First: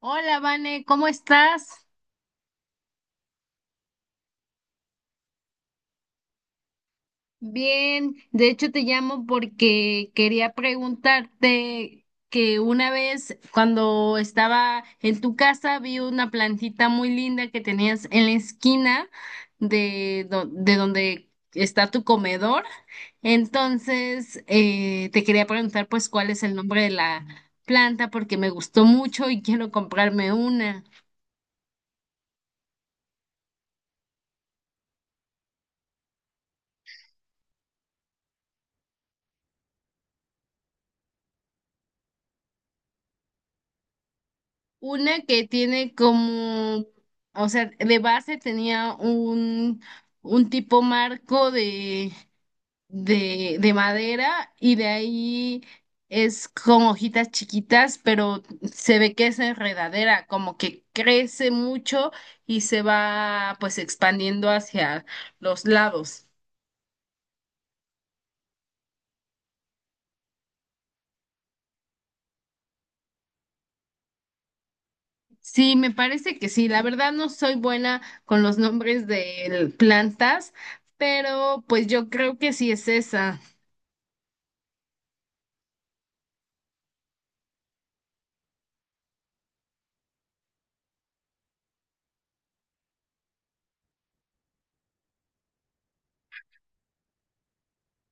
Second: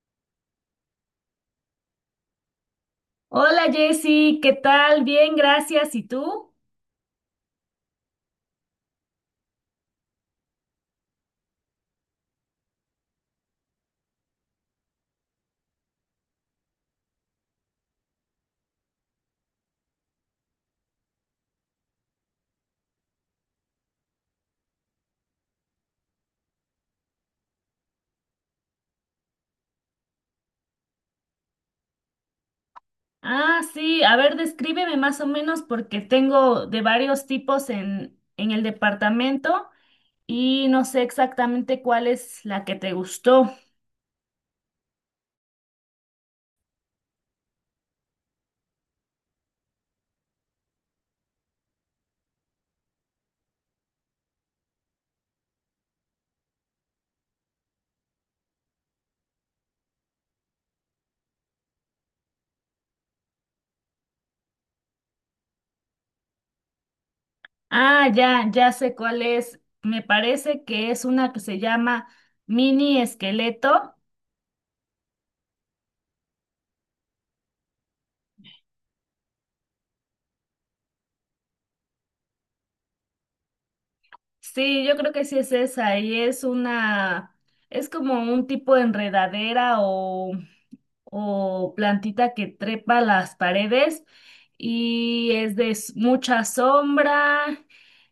Hola, Vane, ¿cómo estás? Hola Jessy, ¿qué tal? Bien, gracias. ¿Y tú? Bien, de hecho te llamo porque quería preguntarte que una vez cuando estaba en tu casa vi una plantita muy linda que tenías en la esquina de, de donde está tu comedor. Entonces, te quería preguntar pues cuál es el nombre de la planta porque me gustó mucho y quiero comprarme una. Ah, sí, a ver, descríbeme más o menos porque tengo de varios tipos en el departamento y no sé exactamente cuál es la que te gustó. Una que tiene como, o sea, de base tenía un tipo marco de, de madera y de ahí es con hojitas chiquitas, pero se ve que es enredadera, como que crece mucho y se va pues expandiendo hacia los lados. Ah, ya, ya sé cuál es. Me parece que es una que se llama mini esqueleto. Sí, me parece que sí. La verdad no soy buena con los nombres de plantas, pero pues yo creo que sí es esa. Sí, yo creo que sí es esa y es como un tipo de enredadera o plantita que trepa las paredes y es mucha sombra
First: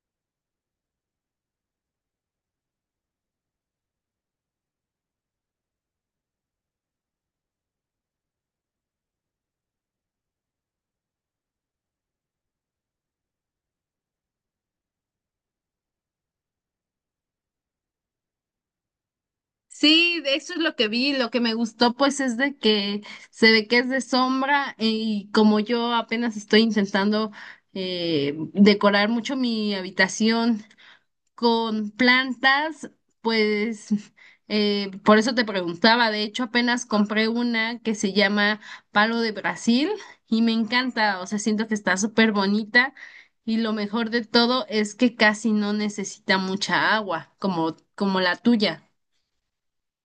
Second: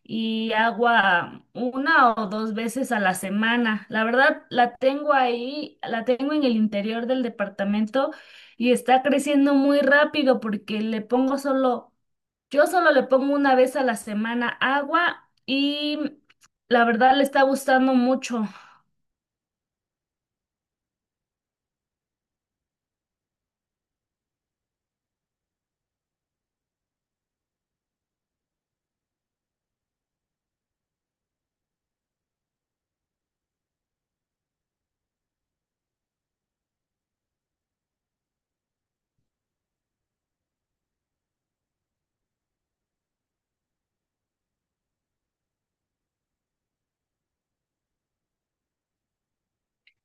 y agua una o dos veces a la semana. La verdad, la tengo ahí, la tengo en el interior del departamento y está creciendo muy rápido porque yo solo le pongo una vez a la semana agua y la verdad le está gustando mucho. Sí, de eso es lo que vi, lo que me gustó pues es de que se ve que es de sombra y como yo apenas estoy intentando decorar mucho mi habitación con plantas, pues por eso te preguntaba. De hecho apenas compré una que se llama Palo de Brasil y me encanta, o sea, siento que está súper bonita y lo mejor de todo es que casi no necesita mucha agua como la tuya.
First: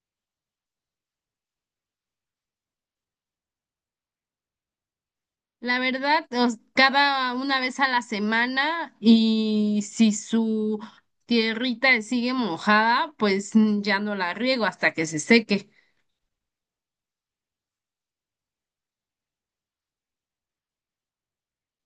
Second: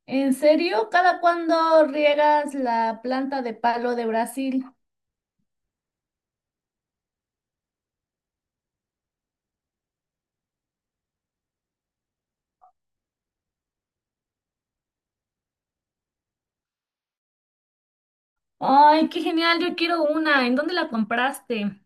¿En serio? ¿Cada cuándo riegas la planta de palo de Brasil? La verdad, cada una vez a la semana, y si su tierrita sigue mojada, pues ya no la riego hasta que se seque. Ay, qué genial, yo quiero una. ¿En dónde la compraste?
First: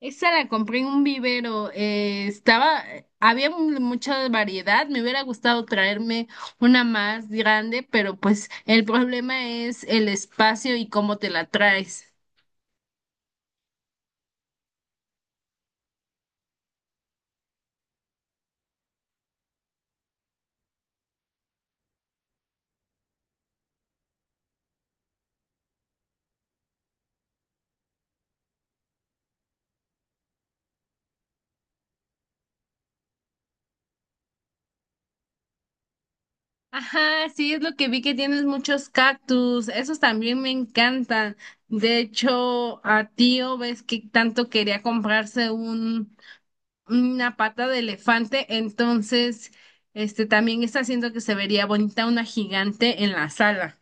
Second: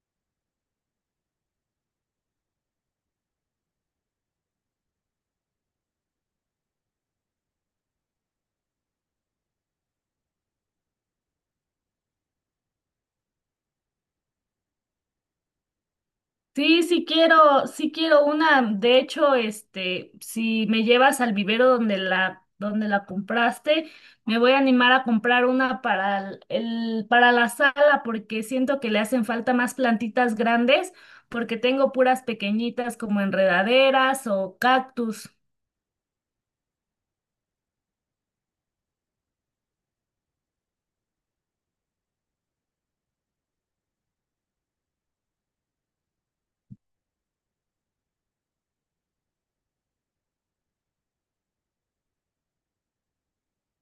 Esa la compré en un vivero. Estaba, había mucha variedad, me hubiera gustado traerme una más grande, pero pues el problema es el espacio y cómo te la traes. Sí, sí quiero una. De hecho, este, si me llevas al vivero donde la compraste, me voy a animar a comprar una para para la sala porque siento que le hacen falta más plantitas grandes porque tengo puras pequeñitas como enredaderas o cactus. Ajá, sí, es lo que vi que tienes muchos cactus, esos también me encantan. De hecho, a tío ves que tanto quería comprarse un, una pata de elefante, entonces, este también está haciendo que se vería bonita una gigante en la sala.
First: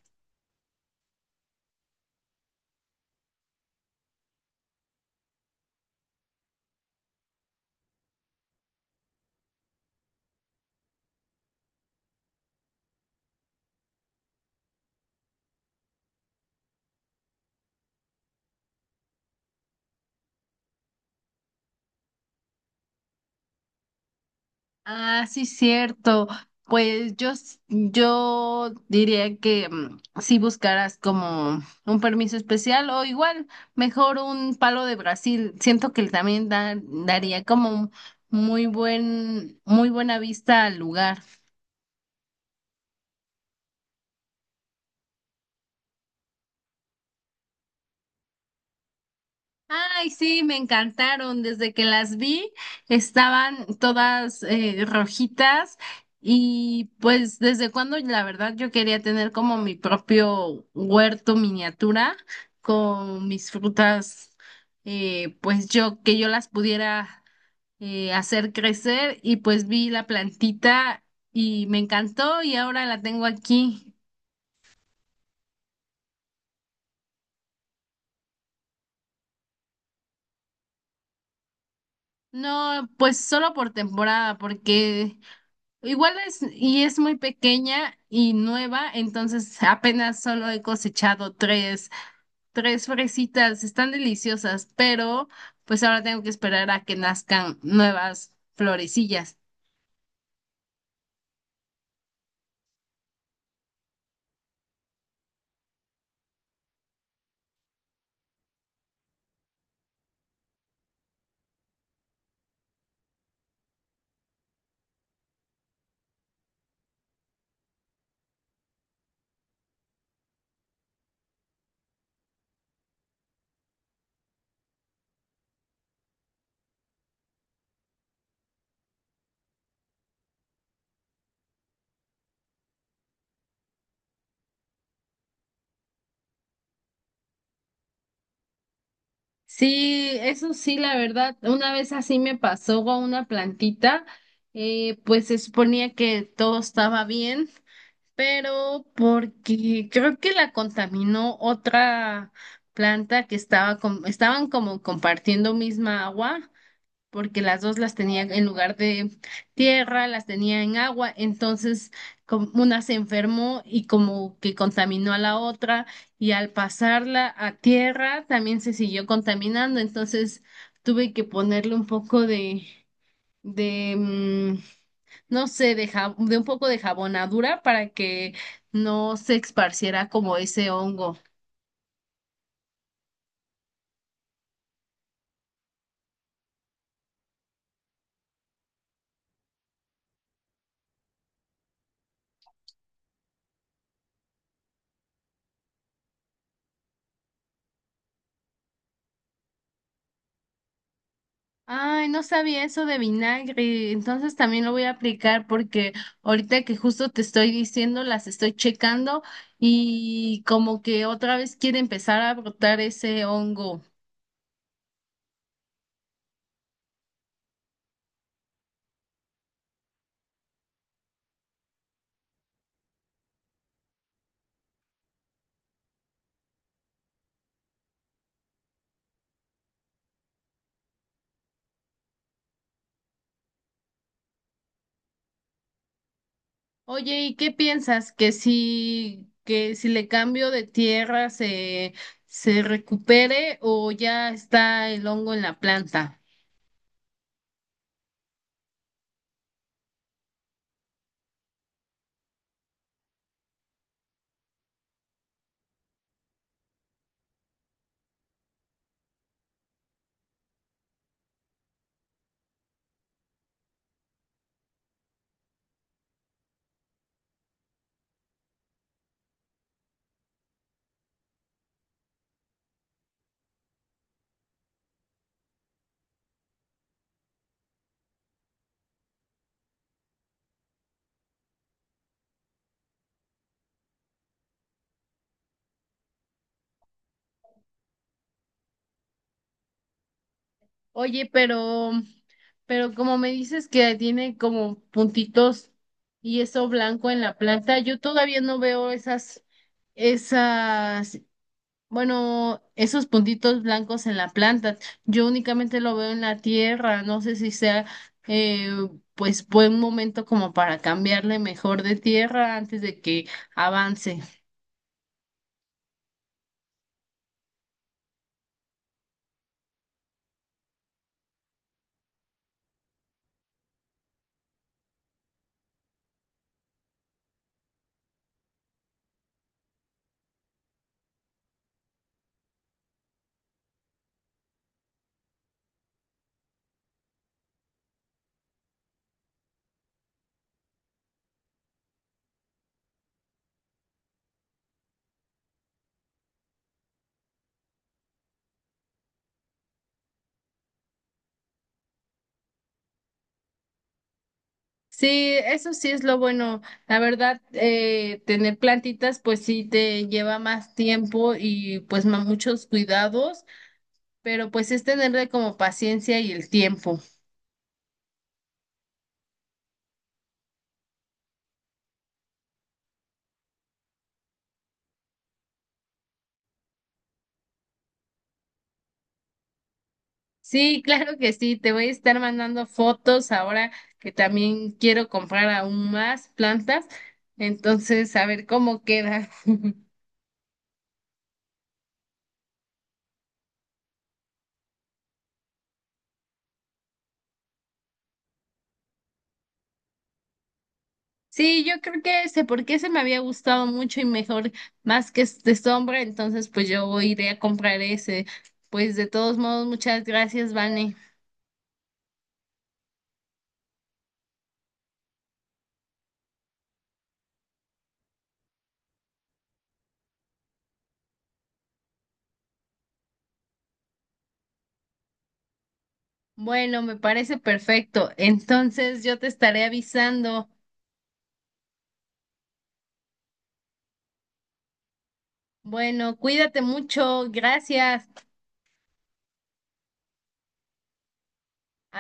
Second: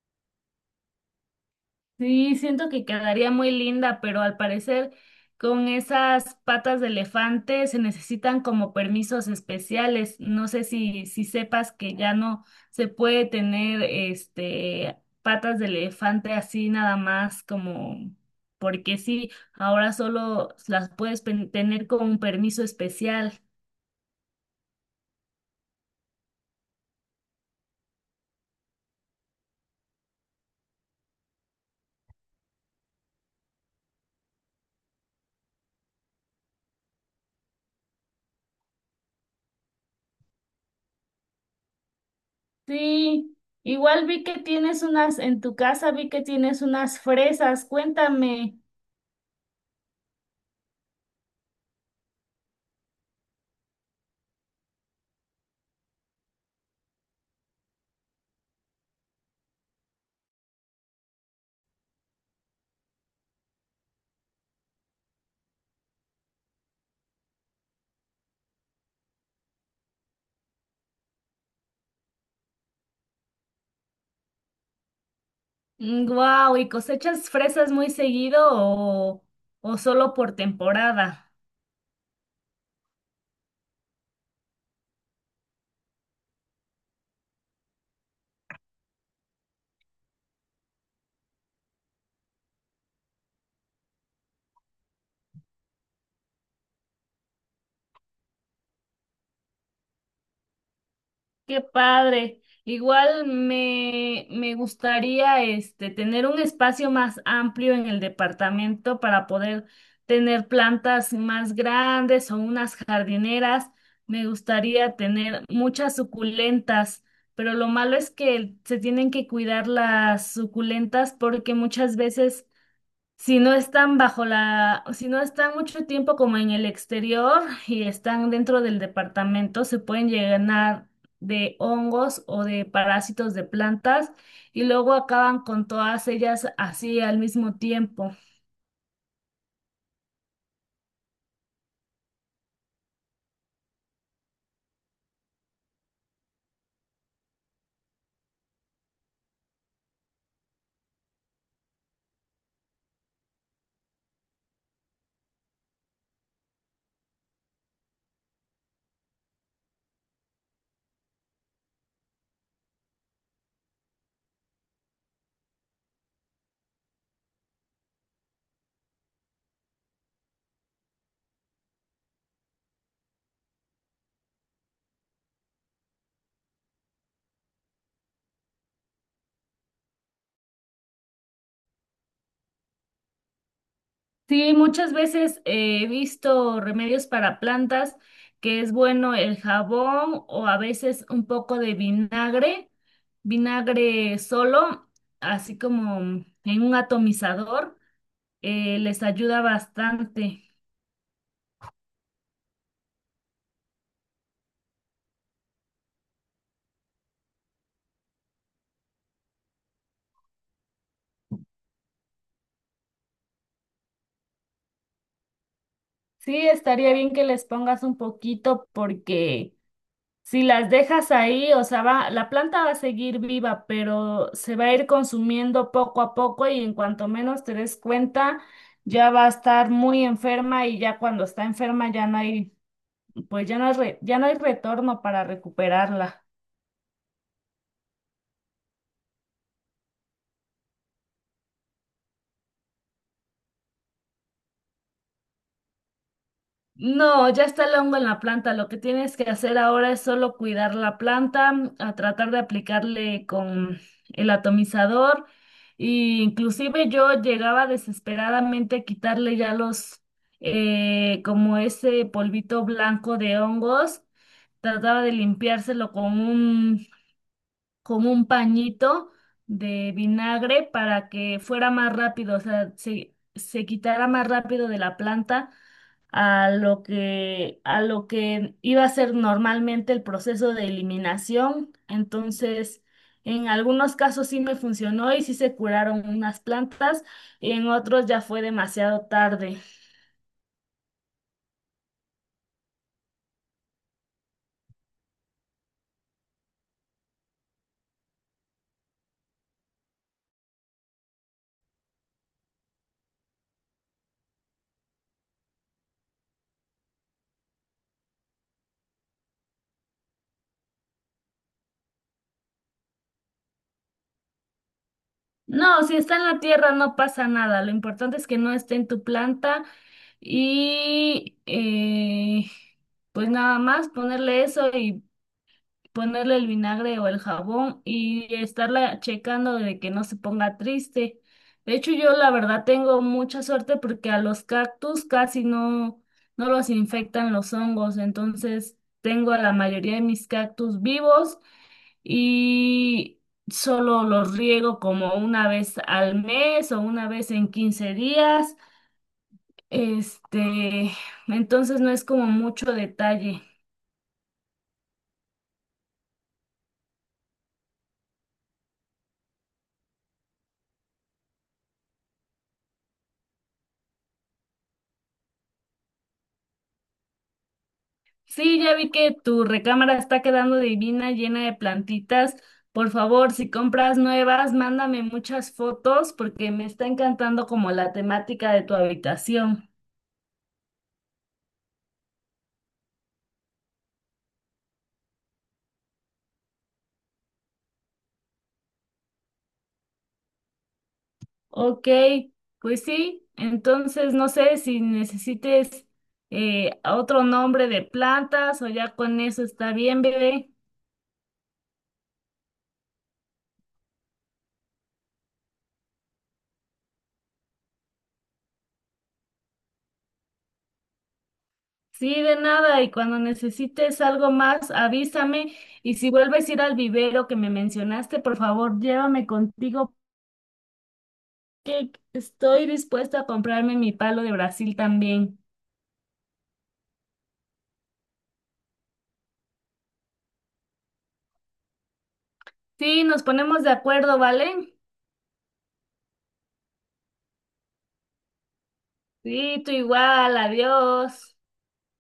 Sí, siento que quedaría muy linda, pero al parecer con esas patas de elefante se necesitan como permisos especiales. No sé si sepas que ya no se puede tener este patas de elefante así nada más como porque sí, ahora solo las puedes tener con un permiso especial. Ah, sí, cierto. Pues yo, yo diría que si buscaras como un permiso especial o igual, mejor un palo de Brasil. Siento que también daría como un muy buen, muy buena vista al lugar. Sí, igual vi que tienes unas en tu casa, vi que tienes unas fresas. Cuéntame. Ay, sí, me encantaron. Desde que las vi, estaban todas rojitas, y pues desde cuando la verdad yo quería tener como mi propio huerto miniatura con mis frutas, pues yo que yo las pudiera hacer crecer, y pues vi la plantita y me encantó y ahora la tengo aquí. Wow, ¿y cosechas fresas muy seguido o solo por temporada? No, pues solo por temporada, porque igual es, y es muy pequeña y nueva, entonces apenas solo he cosechado tres, tres fresitas, están deliciosas, pero pues ahora tengo que esperar a que nazcan nuevas florecillas. Qué padre. Igual me gustaría este tener un espacio más amplio en el departamento para poder tener plantas más grandes o unas jardineras. Me gustaría tener muchas suculentas, pero lo malo es que se tienen que cuidar las suculentas porque muchas veces si no están si no están mucho tiempo como en el exterior y están dentro del departamento, se pueden llenar de hongos o de parásitos de plantas y luego acaban con todas ellas así al mismo tiempo. Sí, eso sí, la verdad, una vez así me pasó con una plantita. Pues se suponía que todo estaba bien, pero porque creo que la contaminó otra planta que estaba estaban como compartiendo misma agua, porque las dos las tenía en lugar de tierra, las tenía en agua. Entonces como una se enfermó y como que contaminó a la otra, y al pasarla a tierra también se siguió contaminando, entonces tuve que ponerle un poco de de mm, no sé, de, de un poco de jabonadura para que no se esparciera como ese hongo. Sí, muchas veces he visto remedios para plantas que es bueno el jabón o a veces un poco de vinagre, vinagre solo, así como en un atomizador les ayuda bastante. Ay, no sabía eso de vinagre, entonces también lo voy a aplicar porque ahorita que justo te estoy diciendo, las estoy checando y como que otra vez quiere empezar a brotar ese hongo. Sí, estaría bien que les pongas un poquito porque si las dejas ahí, o sea, va, la planta va a seguir viva, pero se va a ir consumiendo poco a poco y en cuanto menos te des cuenta, ya va a estar muy enferma y ya cuando está enferma pues ya no hay retorno para recuperarla. Oye, ¿y qué piensas? Que si le cambio de tierra se, se recupere, o ya está el hongo en la planta? No, ya está el hongo en la planta. Lo que tienes que hacer ahora es solo cuidar la planta, a tratar de aplicarle con el atomizador. Y inclusive yo llegaba desesperadamente a quitarle ya los, como ese polvito blanco de hongos. Trataba de limpiárselo con un pañito de vinagre para que fuera más rápido, o sea, se quitara más rápido de la planta a lo que iba a ser normalmente el proceso de eliminación. Entonces, en algunos casos sí me funcionó y sí se curaron unas plantas, y en otros ya fue demasiado tarde. Oye, pero como me dices que tiene como puntitos y eso blanco en la planta, yo todavía no veo esas, esas, bueno, esos puntitos blancos en la planta. Yo únicamente lo veo en la tierra. No sé si sea, eh, pues, buen momento como para cambiarle mejor de tierra antes de que avance. No, si está en la tierra no pasa nada. Lo importante es que no esté en tu planta y pues nada más ponerle eso y ponerle el vinagre o el jabón y estarla checando de que no se ponga triste. De hecho, yo la verdad tengo mucha suerte porque a los cactus casi no, no los infectan los hongos, entonces tengo a la mayoría de mis cactus vivos y solo los riego como una vez al mes o una vez en 15 días. Este, entonces no es como mucho detalle. Sí, eso sí es lo bueno. La verdad, tener plantitas, pues sí te lleva más tiempo y pues muchos cuidados, pero pues es tenerle como paciencia y el tiempo. Sí, ya vi que tu recámara está quedando divina, llena de plantitas. Por favor, si compras nuevas, mándame muchas fotos porque me está encantando como la temática de tu habitación. Sí, claro que sí. Te voy a estar mandando fotos ahora que también quiero comprar aún más plantas. Entonces, a ver cómo queda. Ok, pues sí, entonces no sé si necesites otro nombre de plantas o ya con eso está bien, bebé. Sí, yo creo que sé por qué se me había gustado mucho y mejor más que este sombra, entonces pues yo iré a comprar ese. Pues de todos modos, muchas gracias, Vane. Sí, de nada, y cuando necesites algo más, avísame. Y si vuelves a ir al vivero que me mencionaste, por favor, llévame contigo que estoy dispuesta a comprarme mi palo de Brasil también. Bueno, me parece perfecto. Entonces yo te estaré avisando. Sí, nos ponemos de acuerdo, ¿vale? Bueno, cuídate mucho. Gracias. Sí, tú igual, adiós.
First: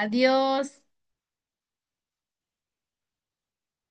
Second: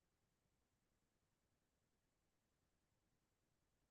Adiós.